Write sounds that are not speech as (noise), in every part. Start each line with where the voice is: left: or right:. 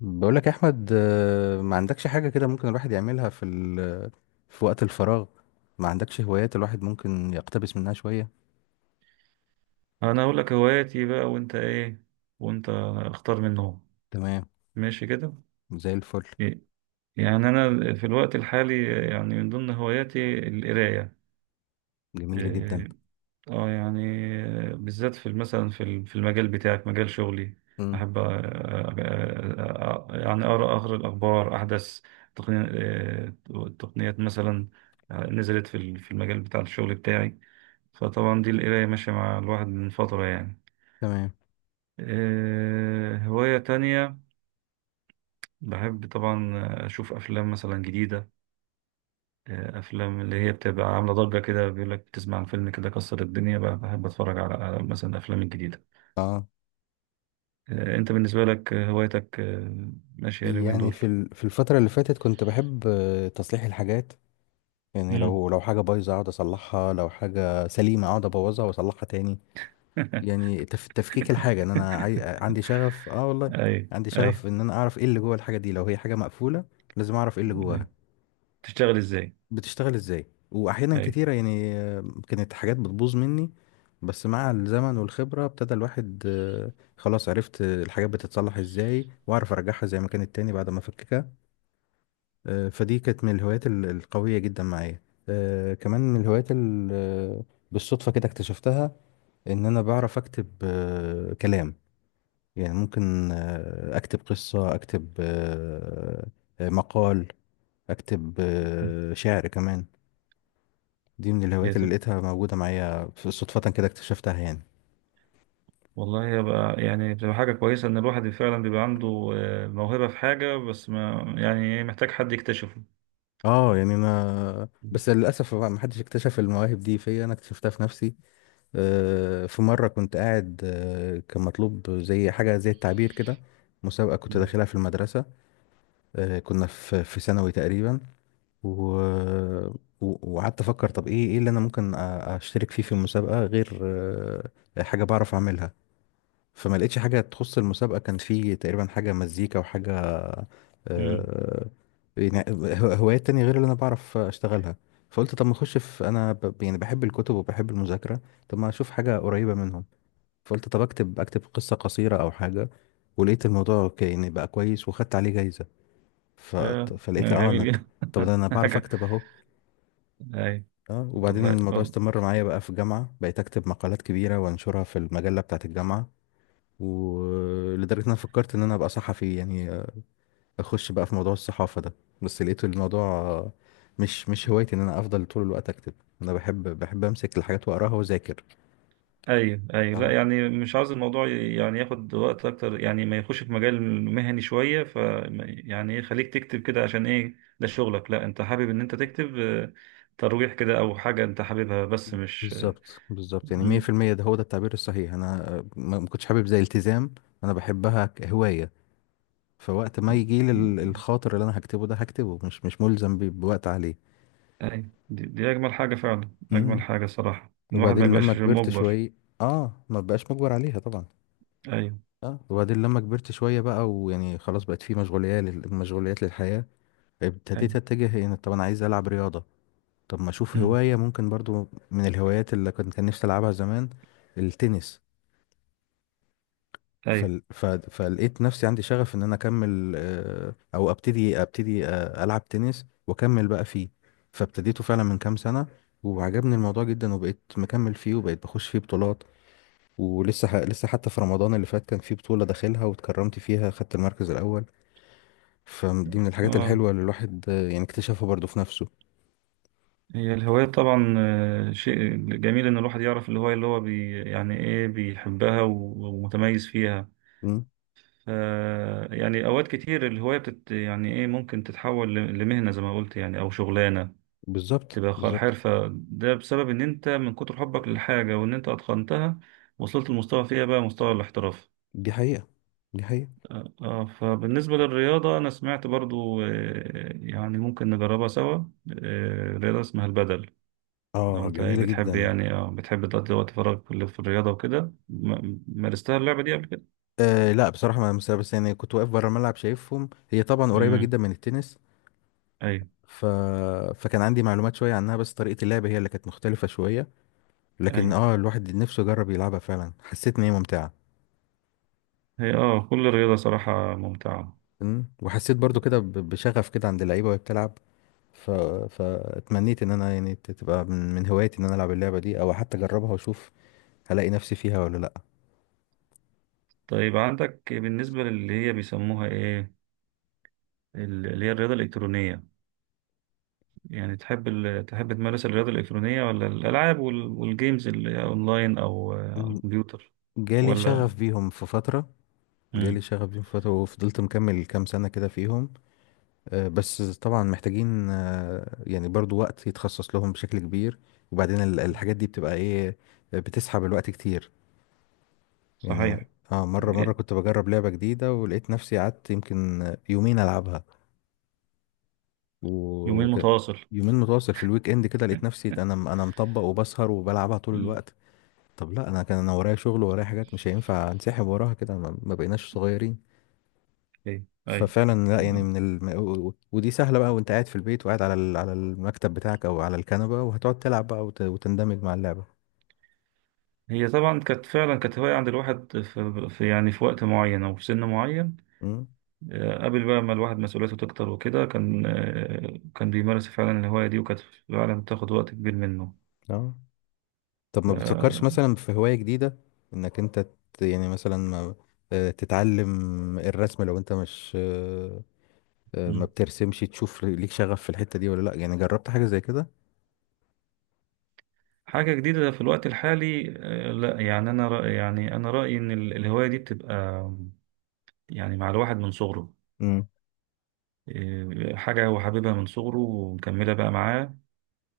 left: بقول لك يا احمد، ما عندكش حاجه كده ممكن الواحد يعملها في وقت الفراغ؟ ما عندكش هوايات الواحد ممكن يقتبس منها شويه؟
right: انا اقول لك هواياتي بقى، وانت ايه؟ وانت اختار منهم.
left: تمام،
right: ماشي كده.
left: زي الفل.
right: إيه، يعني انا في الوقت الحالي، يعني من ضمن هواياتي القرايه.
left: جميل جدا.
right: إيه، اه يعني بالذات في مثلا في في المجال بتاعك، مجال شغلي.
left: امم،
right: احب يعني اقرا اخر الاخبار، احدث تقني- تقنيات مثلا نزلت في في المجال بتاع الشغل بتاعي. فطبعا دي القرايه ماشيه مع الواحد من فتره يعني.
left: تمام.
right: هواية تانية، بحب طبعا اشوف افلام مثلا جديده، افلام اللي هي بتبقى عامله ضجه كده، بيقول لك بتسمع عن فيلم كده كسر الدنيا بقى، بحب اتفرج على مثلا الافلام الجديده.
left: اه
right: انت بالنسبه لك هوايتك ماشيه اليومين دول؟
left: في في الفتره اللي فاتت كنت بحب تصليح الحاجات. يعني
right: امم.
left: لو حاجه بايظه اقعد اصلحها، لو حاجه سليمه اقعد ابوظها واصلحها تاني.
right: (laughs)
left: يعني تفكيك الحاجه، عندي شغف، اه والله
right: اي، اي،
left: عندي
right: أي.
left: شغف ان انا اعرف ايه اللي جوه الحاجه دي، لو هي حاجه مقفوله لازم اعرف ايه اللي
right: (laughs)
left: جواها،
right: تشتغل ازاي؟
left: بتشتغل ازاي. واحيانا
right: اي.
left: كتيره يعني كانت حاجات بتبوظ مني، بس مع الزمن والخبره ابتدى الواحد، خلاص عرفت الحاجات بتتصلح ازاي، واعرف ارجعها زي ما كانت تاني بعد ما افككها. فدي كانت من الهوايات القويه جدا معايا. كمان من الهوايات بالصدفه كده اكتشفتها، ان انا بعرف اكتب كلام. يعني ممكن اكتب قصه، اكتب مقال، اكتب شعر كمان. دي من
right: هي
left: الهوايات اللي
right: تب-
left: لقيتها موجودة معايا صدفة كده اكتشفتها يعني.
right: والله يبقى، يعني بتبقى حاجه كويسه ان الواحد فعلا بيبقى عنده موهبه في حاجه، بس ما يعني إيه، محتاج حد يكتشفه.
left: انا بس للاسف ما حدش اكتشف المواهب دي فيا، انا اكتشفتها في نفسي. في مره كنت قاعد، كان مطلوب زي حاجه زي التعبير كده، مسابقه كنت
right: امم،
left: داخلها في المدرسه. كنا في ثانوي تقريبا، و وقعدت افكر، طب ايه اللي انا ممكن اشترك فيه في المسابقه غير حاجه بعرف اعملها. فما لقيتش حاجه تخص المسابقه، كان في تقريبا حاجه مزيكا وحاجه،
right: امم،
left: آه، هوايات تانية غير اللي أنا بعرف أشتغلها. فقلت طب ما أخش يعني بحب الكتب وبحب المذاكرة، طب ما أشوف حاجة قريبة منهم. فقلت طب أكتب قصة قصيرة أو حاجة. ولقيت الموضوع يعني بقى كويس وخدت عليه جايزة. ف...
right: آه،
left: فلقيت
right: آه،
left: أه
right: جميل
left: أنا،
right: جدا.
left: طب ده أنا
right: (laughs)
left: بعرف
right: حاجة.
left: أكتب أهو.
right: اي.
left: أه وبعدين
right: والله،
left: الموضوع
right: والله.
left: استمر معايا بقى في الجامعة، بقيت أكتب مقالات كبيرة وأنشرها في المجلة بتاعة الجامعة، ولدرجة إن أنا فكرت إن أنا أبقى صحفي يعني، اخش بقى في موضوع الصحافة ده. بس لقيت الموضوع مش هوايتي ان انا افضل طول الوقت اكتب. انا بحب امسك الحاجات واقراها واذاكر.
right: ايوه، ايوه، لا
left: اه،
right: يعني مش عاوز الموضوع يعني ياخد وقت اكتر، يعني ما يخش في مجال مهني شويه، ف... يعني ايه خليك تكتب كده، عشان ايه ده شغلك؟ لا، انت حابب ان انت تكتب ترويح كده او حاجه انت حاببها، بس مش...
left: بالظبط بالظبط، يعني
right: مم.
left: 100% ده هو ده التعبير الصحيح. انا ما كنتش حابب زي التزام، انا بحبها كهواية. فوقت ما يجي لي الخاطر اللي انا هكتبه ده هكتبه، مش ملزم بوقت عليه.
right: ايوه، دي اجمل حاجه فعلا، اجمل
left: مم.
right: حاجه صراحه، الواحد ما
left: وبعدين
right: يبقاش
left: لما كبرت
right: مجبر.
left: شوية، اه ما بقاش مجبر عليها طبعا.
right: ايوه،
left: اه وبعدين لما كبرت شوية بقى، ويعني خلاص بقت في مشغوليات مشغوليات للحياة،
right: ايوه.
left: ابتديت اتجه ان طب انا عايز العب رياضه. طب ما اشوف
right: مم.
left: هوايه ممكن برضو من الهوايات اللي كنت كان نفسي العبها زمان، التنس.
right: ايوه.
left: فلقيت نفسي عندي شغف ان انا اكمل، او ابتدي العب تنس واكمل بقى فيه. فابتديته فعلا من كام سنه، وعجبني الموضوع جدا وبقيت مكمل فيه وبقيت بخش فيه بطولات. لسه حتى في رمضان اللي فات كان في بطوله داخلها واتكرمت فيها، خدت المركز الاول. فدي من الحاجات
right: اه.
left: الحلوه اللي الواحد، يعني اكتشفها برضو في نفسه.
right: هي الهواية طبعا، شيء جميل إن الواحد يعرف الهواية اللي هو بي يعني إيه بيحبها ومتميز فيها، ف... يعني أوقات كتير الهواية بتت، يعني إيه، ممكن تتحول لمهنة زي ما قلت، يعني أو شغلانة
left: بالظبط
right: تبقى
left: بالظبط.
right: حرفة، ده بسبب إن أنت من كتر حبك للحاجة، وإن أنت أتقنتها، وصلت لمستوى فيها بقى مستوى الاحتراف.
left: دي حقيقة، دي حقيقة.
right: فبالنسبة للرياضة، أنا سمعت برضو، يعني ممكن نجربها سوا، رياضة اسمها البدل. لو
left: اه
right: انت
left: جميلة
right: بتحب،
left: جدا.
right: يعني بتحب تقضي وقت فراغك في في الرياضة وكده، مارستها اللعبة دي قبل كده؟
left: آه لا بصراحة ما لمستها، بس يعني كنت واقف بره الملعب شايفهم، هي طبعا قريبة
right: امم.
left: جدا من التنس.
right: ايوه،
left: ف... فكان عندي معلومات شوية عنها، بس طريقة اللعب هي اللي كانت مختلفة شوية. لكن
right: ايوه.
left: اه الواحد نفسه يجرب يلعبها، فعلا حسيت ان هي ممتعة.
right: هي كل الرياضة صراحة ممتعة.
left: أمم، وحسيت برضو كده بشغف كده عند اللعيبة وهي بتلعب. ف... فاتمنيت ان انا يعني تبقى من هواياتي ان انا العب اللعبة دي، او حتى اجربها واشوف هلاقي نفسي فيها ولا لا.
right: طيب عندك بالنسبة للي هي بيسموها ايه، اللي هي الرياضة الإلكترونية، يعني تحب تحب تمارس الرياضة الإلكترونية، ولا الألعاب والجيمز اللي أونلاين، أو على
left: أمم،
right: الكمبيوتر؟
left: جالي
right: ولا...
left: شغف بيهم في فترة، جالي
right: امم.
left: شغف بيهم فترة وفضلت مكمل كام سنة كده فيهم. بس طبعا محتاجين، يعني برضو وقت يتخصص لهم بشكل كبير. وبعدين الحاجات دي بتبقى ايه، بتسحب الوقت كتير يعني.
right: صحيح.
left: اه مرة كنت بجرب لعبة جديدة، ولقيت نفسي قعدت يمكن يومين ألعبها.
right: يومين
left: وكان
right: متواصل.
left: يومين متواصل في الويك اند كده، لقيت نفسي انا
right: (laughs)
left: انا مطبق وبسهر وبلعبها طول
right: امم.
left: الوقت. طب لا، انا كان انا ورايا شغل ورايا حاجات، مش هينفع انسحب وراها كده، ما بقيناش صغيرين.
right: ايوه،
left: ففعلا لا يعني
right: ايوه.
left: و- ودي سهله بقى، وانت قاعد في البيت وقاعد على على المكتب بتاعك او على الكنبه، وهتقعد تلعب بقى وتندمج مع اللعبه.
right: هي طبعا كانت فعلا، كانت هواية عند الواحد في يعني في وقت معين أو في سن معين.
left: امم،
right: قبل بقى ما الواحد مسؤوليته تكتر وكده، كان كان بيمارس فعلا الهواية دي، وكانت فعلا بتاخد وقت كبير منه،
left: اه طب
right: ف-
left: ما بتفكرش مثلا في هوايه جديده، انك انت يعني مثلا ما... آه، تتعلم الرسم؟ لو انت مش آه، آه، ما
right: مم.
left: بترسمش، تشوف ليك شغف في الحته دي ولا لا؟ يعني جربت حاجه زي كده؟
right: حاجة جديدة في الوقت الحالي، لا يعني أنا رأي، يعني أنا رأيي إن الهواية دي بتبقى يعني مع الواحد من صغره،
left: امم،
right: حاجة هو حاببها من صغره ومكملة بقى معاه،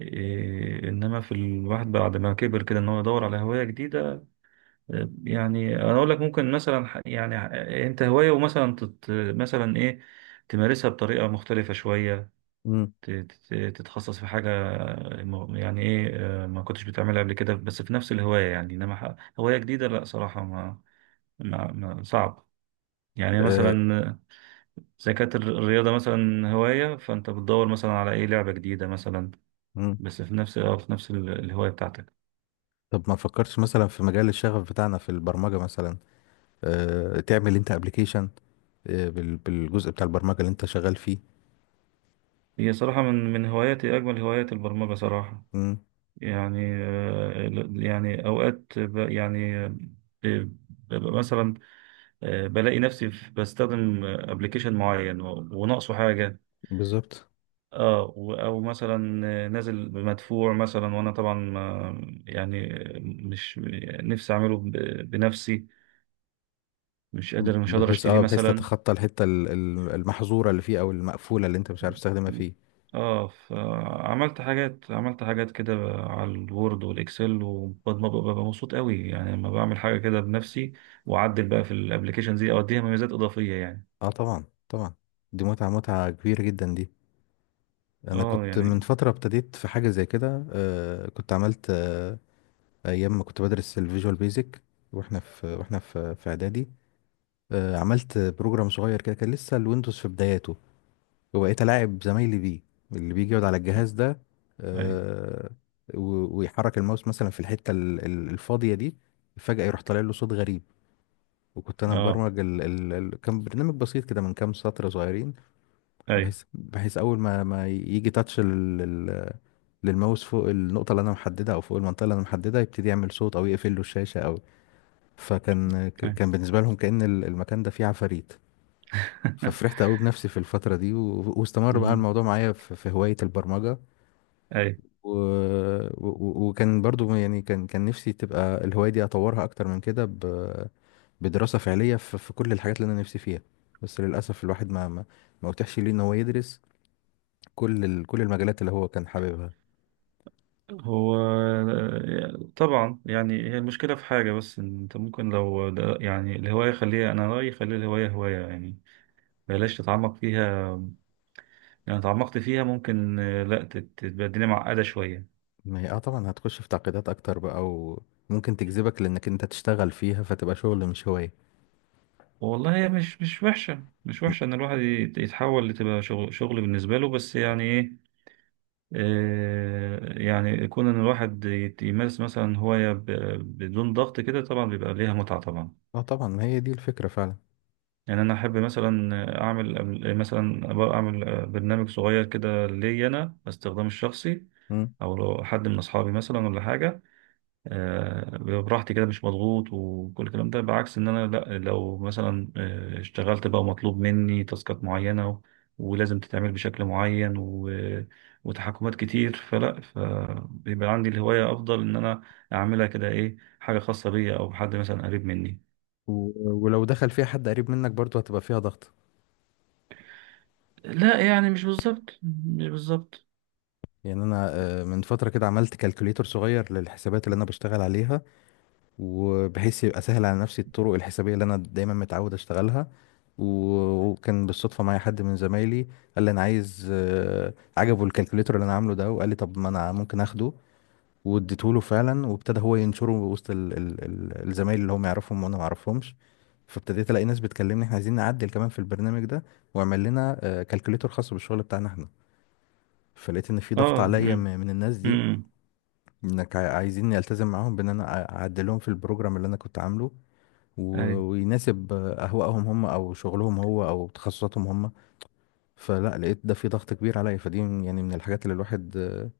right: إنما في الواحد بعد ما كبر كده، إن هو يدور على هواية جديدة. يعني انا اقول لك ممكن مثلا انت هوايه، ومثلا تت... مثلا ايه، تمارسها بطريقه مختلفه شويه،
left: امم،
right: تتخصص في حاجه، يعني ايه، ما كنتش بتعملها قبل كده، بس في نفس الهوايه يعني، انما هوايه جديده لا صراحه ما صعب. يعني
left: آه،
right: مثلا زي كانت الرياضه مثلا هوايه، فانت بتدور مثلا على ايه لعبه جديده مثلا،
left: امم.
right: بس في نفس الهوايه بتاعتك.
left: طب ما فكرتش مثلا في مجال الشغف بتاعنا في البرمجه مثلا؟ تعمل انت ابلكيشن، بالجزء بتاع البرمجة اللي انت شغال فيه.
right: هي صراحه من هواياتي، اجمل هوايات البرمجه صراحه.
left: مم،
right: يعني يعني اوقات يعني ببقى مثلا، بلاقي نفسي بستخدم ابلكيشن معين وناقصه حاجه.
left: بالظبط،
right: اه او مثلا نازل بمدفوع مثلا، وانا طبعا يعني مش نفسي اعمله بنفسي، مش قادر
left: بحيث
right: اشتريه
left: اه بحيث
right: مثلا.
left: تتخطى الحتة المحظورة اللي فيه، او المقفولة اللي انت مش عارف تستخدمها فيه.
right: اه، فعملت حاجات عملت حاجات كده على الوورد والاكسل، وببقى مبسوط قوي، يعني لما بعمل حاجه كده بنفسي، واعدل بقى في الابلكيشن دي او اديها مميزات اضافيه يعني.
left: اه طبعا، طبعا. دي متعة، متعة كبيرة جدا دي. انا
right: اه
left: كنت من
right: يعني.
left: فترة ابتديت في حاجة زي كده، آه كنت عملت آه، ايام ما كنت بدرس الفيجوال بيزك. واحنا في اعدادي. آه عملت بروجرام صغير كده، كان لسه الويندوز في بداياته، وبقيت ألاعب زمايلي بيه، اللي بيجي يقعد على الجهاز ده.
right: ايوه.
left: آه، ويحرك الماوس مثلا في الحتة الفاضية دي، فجأة يروح طالع له صوت غريب. وكنت أنا
right: اه.
left: مبرمج كان برنامج بسيط كده من كام سطر صغيرين.
right: ايوه،
left: بحيث أول ما يجي تاتش للماوس فوق النقطة اللي أنا محددها، أو فوق المنطقة اللي أنا محددها، يبتدي يعمل صوت أو يقفل له الشاشة أو، فكان
right: ايوه.
left: كان بالنسبة لهم كأن المكان ده فيه عفاريت.
right: (laughs)
left: ففرحت قوي بنفسي في الفترة دي، واستمر بقى
right: مم.
left: الموضوع معايا في في هواية البرمجة.
right: ايوه.
left: و... وكان برضو يعني كان نفسي تبقى الهواية دي أطورها أكتر من كده بدراسة فعلية في كل الحاجات اللي أنا نفسي فيها. بس للأسف الواحد ما أتيحش ليه إن هو يدرس كل كل المجالات اللي هو كان حاببها.
right: هو طبعا، يعني هي المشكله في حاجه، بس إن انت ممكن لو ده، يعني الهوايه خليها، انا رايي خلي الهوايه هوايه، يعني بلاش تتعمق فيها، لو تعمقت فيها ممكن لا تبقى الدنيا معقدة شوية.
left: ما هي اه طبعا هتخش في تعقيدات أكتر بقى، وممكن تجذبك لأنك أنت تشتغل فيها، فتبقى شغل مش هواية.
right: والله، هي مش وحشة، مش
left: م-
right: وحشة، إن الواحد يتحول لتبقى شغل، شغل بالنسبة له، بس يعني إيه، يعني يكون إن الواحد يمارس مثلا هواية بدون ضغط كده، طبعا بيبقى ليها متعة طبعا.
left: اه طبعا، ما هي دي الفكرة فعلا.
right: يعني أنا أحب مثلا أعمل، مثلا أبقى أعمل برنامج صغير كده ليا أنا، باستخدامي الشخصي،
left: مم.
right: أو لو حد من أصحابي مثلا ولا حاجة. بيبقى براحتي كده، مش مضغوط، وكل الكلام ده، بعكس ان انا لا، لو مثلا اشتغلت بقى، مطلوب مني تاسكات معينة، ولازم تتعمل بشكل معين، و- وتحكمات كتير، فلا، فبيبقى عندي الهواية افضل ان انا اعملها كده، ايه حاجة خاصة بيا او حد مثلا قريب مني.
left: و... ولو دخل فيها حد قريب منك برضو هتبقى فيها ضغط.
right: لا، يعني مش بالظبط مش بالظبط.
left: يعني أنا، من فترة كده عملت كالكوليتر صغير للحسابات اللي أنا بشتغل عليها، وبحيث يبقى سهل على نفسي الطرق الحسابية اللي أنا دايما متعود أشتغلها. وكان بالصدفة معايا حد من زمايلي، قال لي أنا عايز، عجبه الكالكوليتر اللي أنا عامله ده، وقال لي طب ما أنا ممكن أخده. واديته له فعلا، وابتدى هو ينشره وسط الزمايل اللي هم يعرفهم وأنا ما أعرفهمش. فابتديت ألاقي ناس بتكلمني إحنا عايزين نعدل كمان في البرنامج ده، واعمل لنا كالكوليتر خاص بالشغل بتاعنا إحنا. فلقيت إن في ضغط
right: اه.
left: عليا
right: امم،
left: من الناس دي،
right: امم.
left: انك عايزين التزم معاهم بان انا اعدلهم في البروجرام اللي انا كنت عامله،
right: اي.
left: ويناسب اهوائهم هم او شغلهم هو او تخصصاتهم هم. فلا، لقيت ده في ضغط كبير عليا، فدي يعني من الحاجات اللي الواحد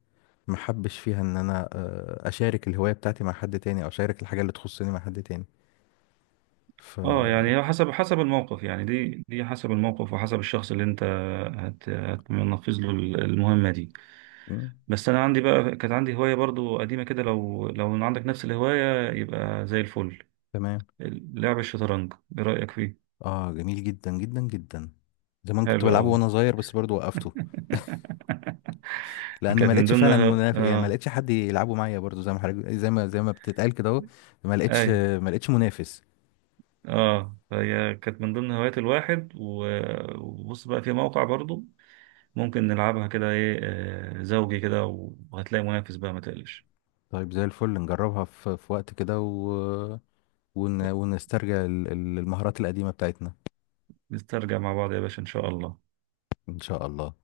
left: ما حبش فيها، ان انا اشارك الهواية بتاعتي مع حد تاني، او اشارك الحاجة اللي تخصني مع حد تاني. ف
right: اه يعني هو حسب الموقف، يعني دي حسب الموقف، وحسب الشخص اللي انت هتنفذ له المهمة دي.
left: مم،
right: بس انا عندي بقى، كانت عندي هوايه برضو قديمه كده، لو عندك نفس الهوايه يبقى زي الفل.
left: تمام.
right: لعب الشطرنج، ايه رايك فيه؟
left: اه جميل جدا جدا جدا. زمان كنت
right: حلو
left: بلعبه
right: قوي.
left: وانا صغير بس برضو وقفته،
right: (laughs)
left: لان ما
right: كانت من
left: لقيتش
right: ضمن
left: فعلا منافس. يعني ما
right: اه.
left: لقيتش حد يلعبه معايا برضو، زي ما حضرتك، زي ما بتتقال كده اهو. ما
right: اي.
left: لقيتش ما لقيتش منافس.
right: اه. فهي كانت من ضمن هوايات الواحد، وبص بقى في موقع برضو ممكن نلعبها كده، ايه زوجي كده، وهتلاقي منافس بقى ما تقلقش.
left: طيب زي الفل، نجربها في في وقت كده، ونسترجع المهارات القديمة بتاعتنا.
right: نسترجع مع بعض يا باشا ان شاء الله.
left: إن شاء الله.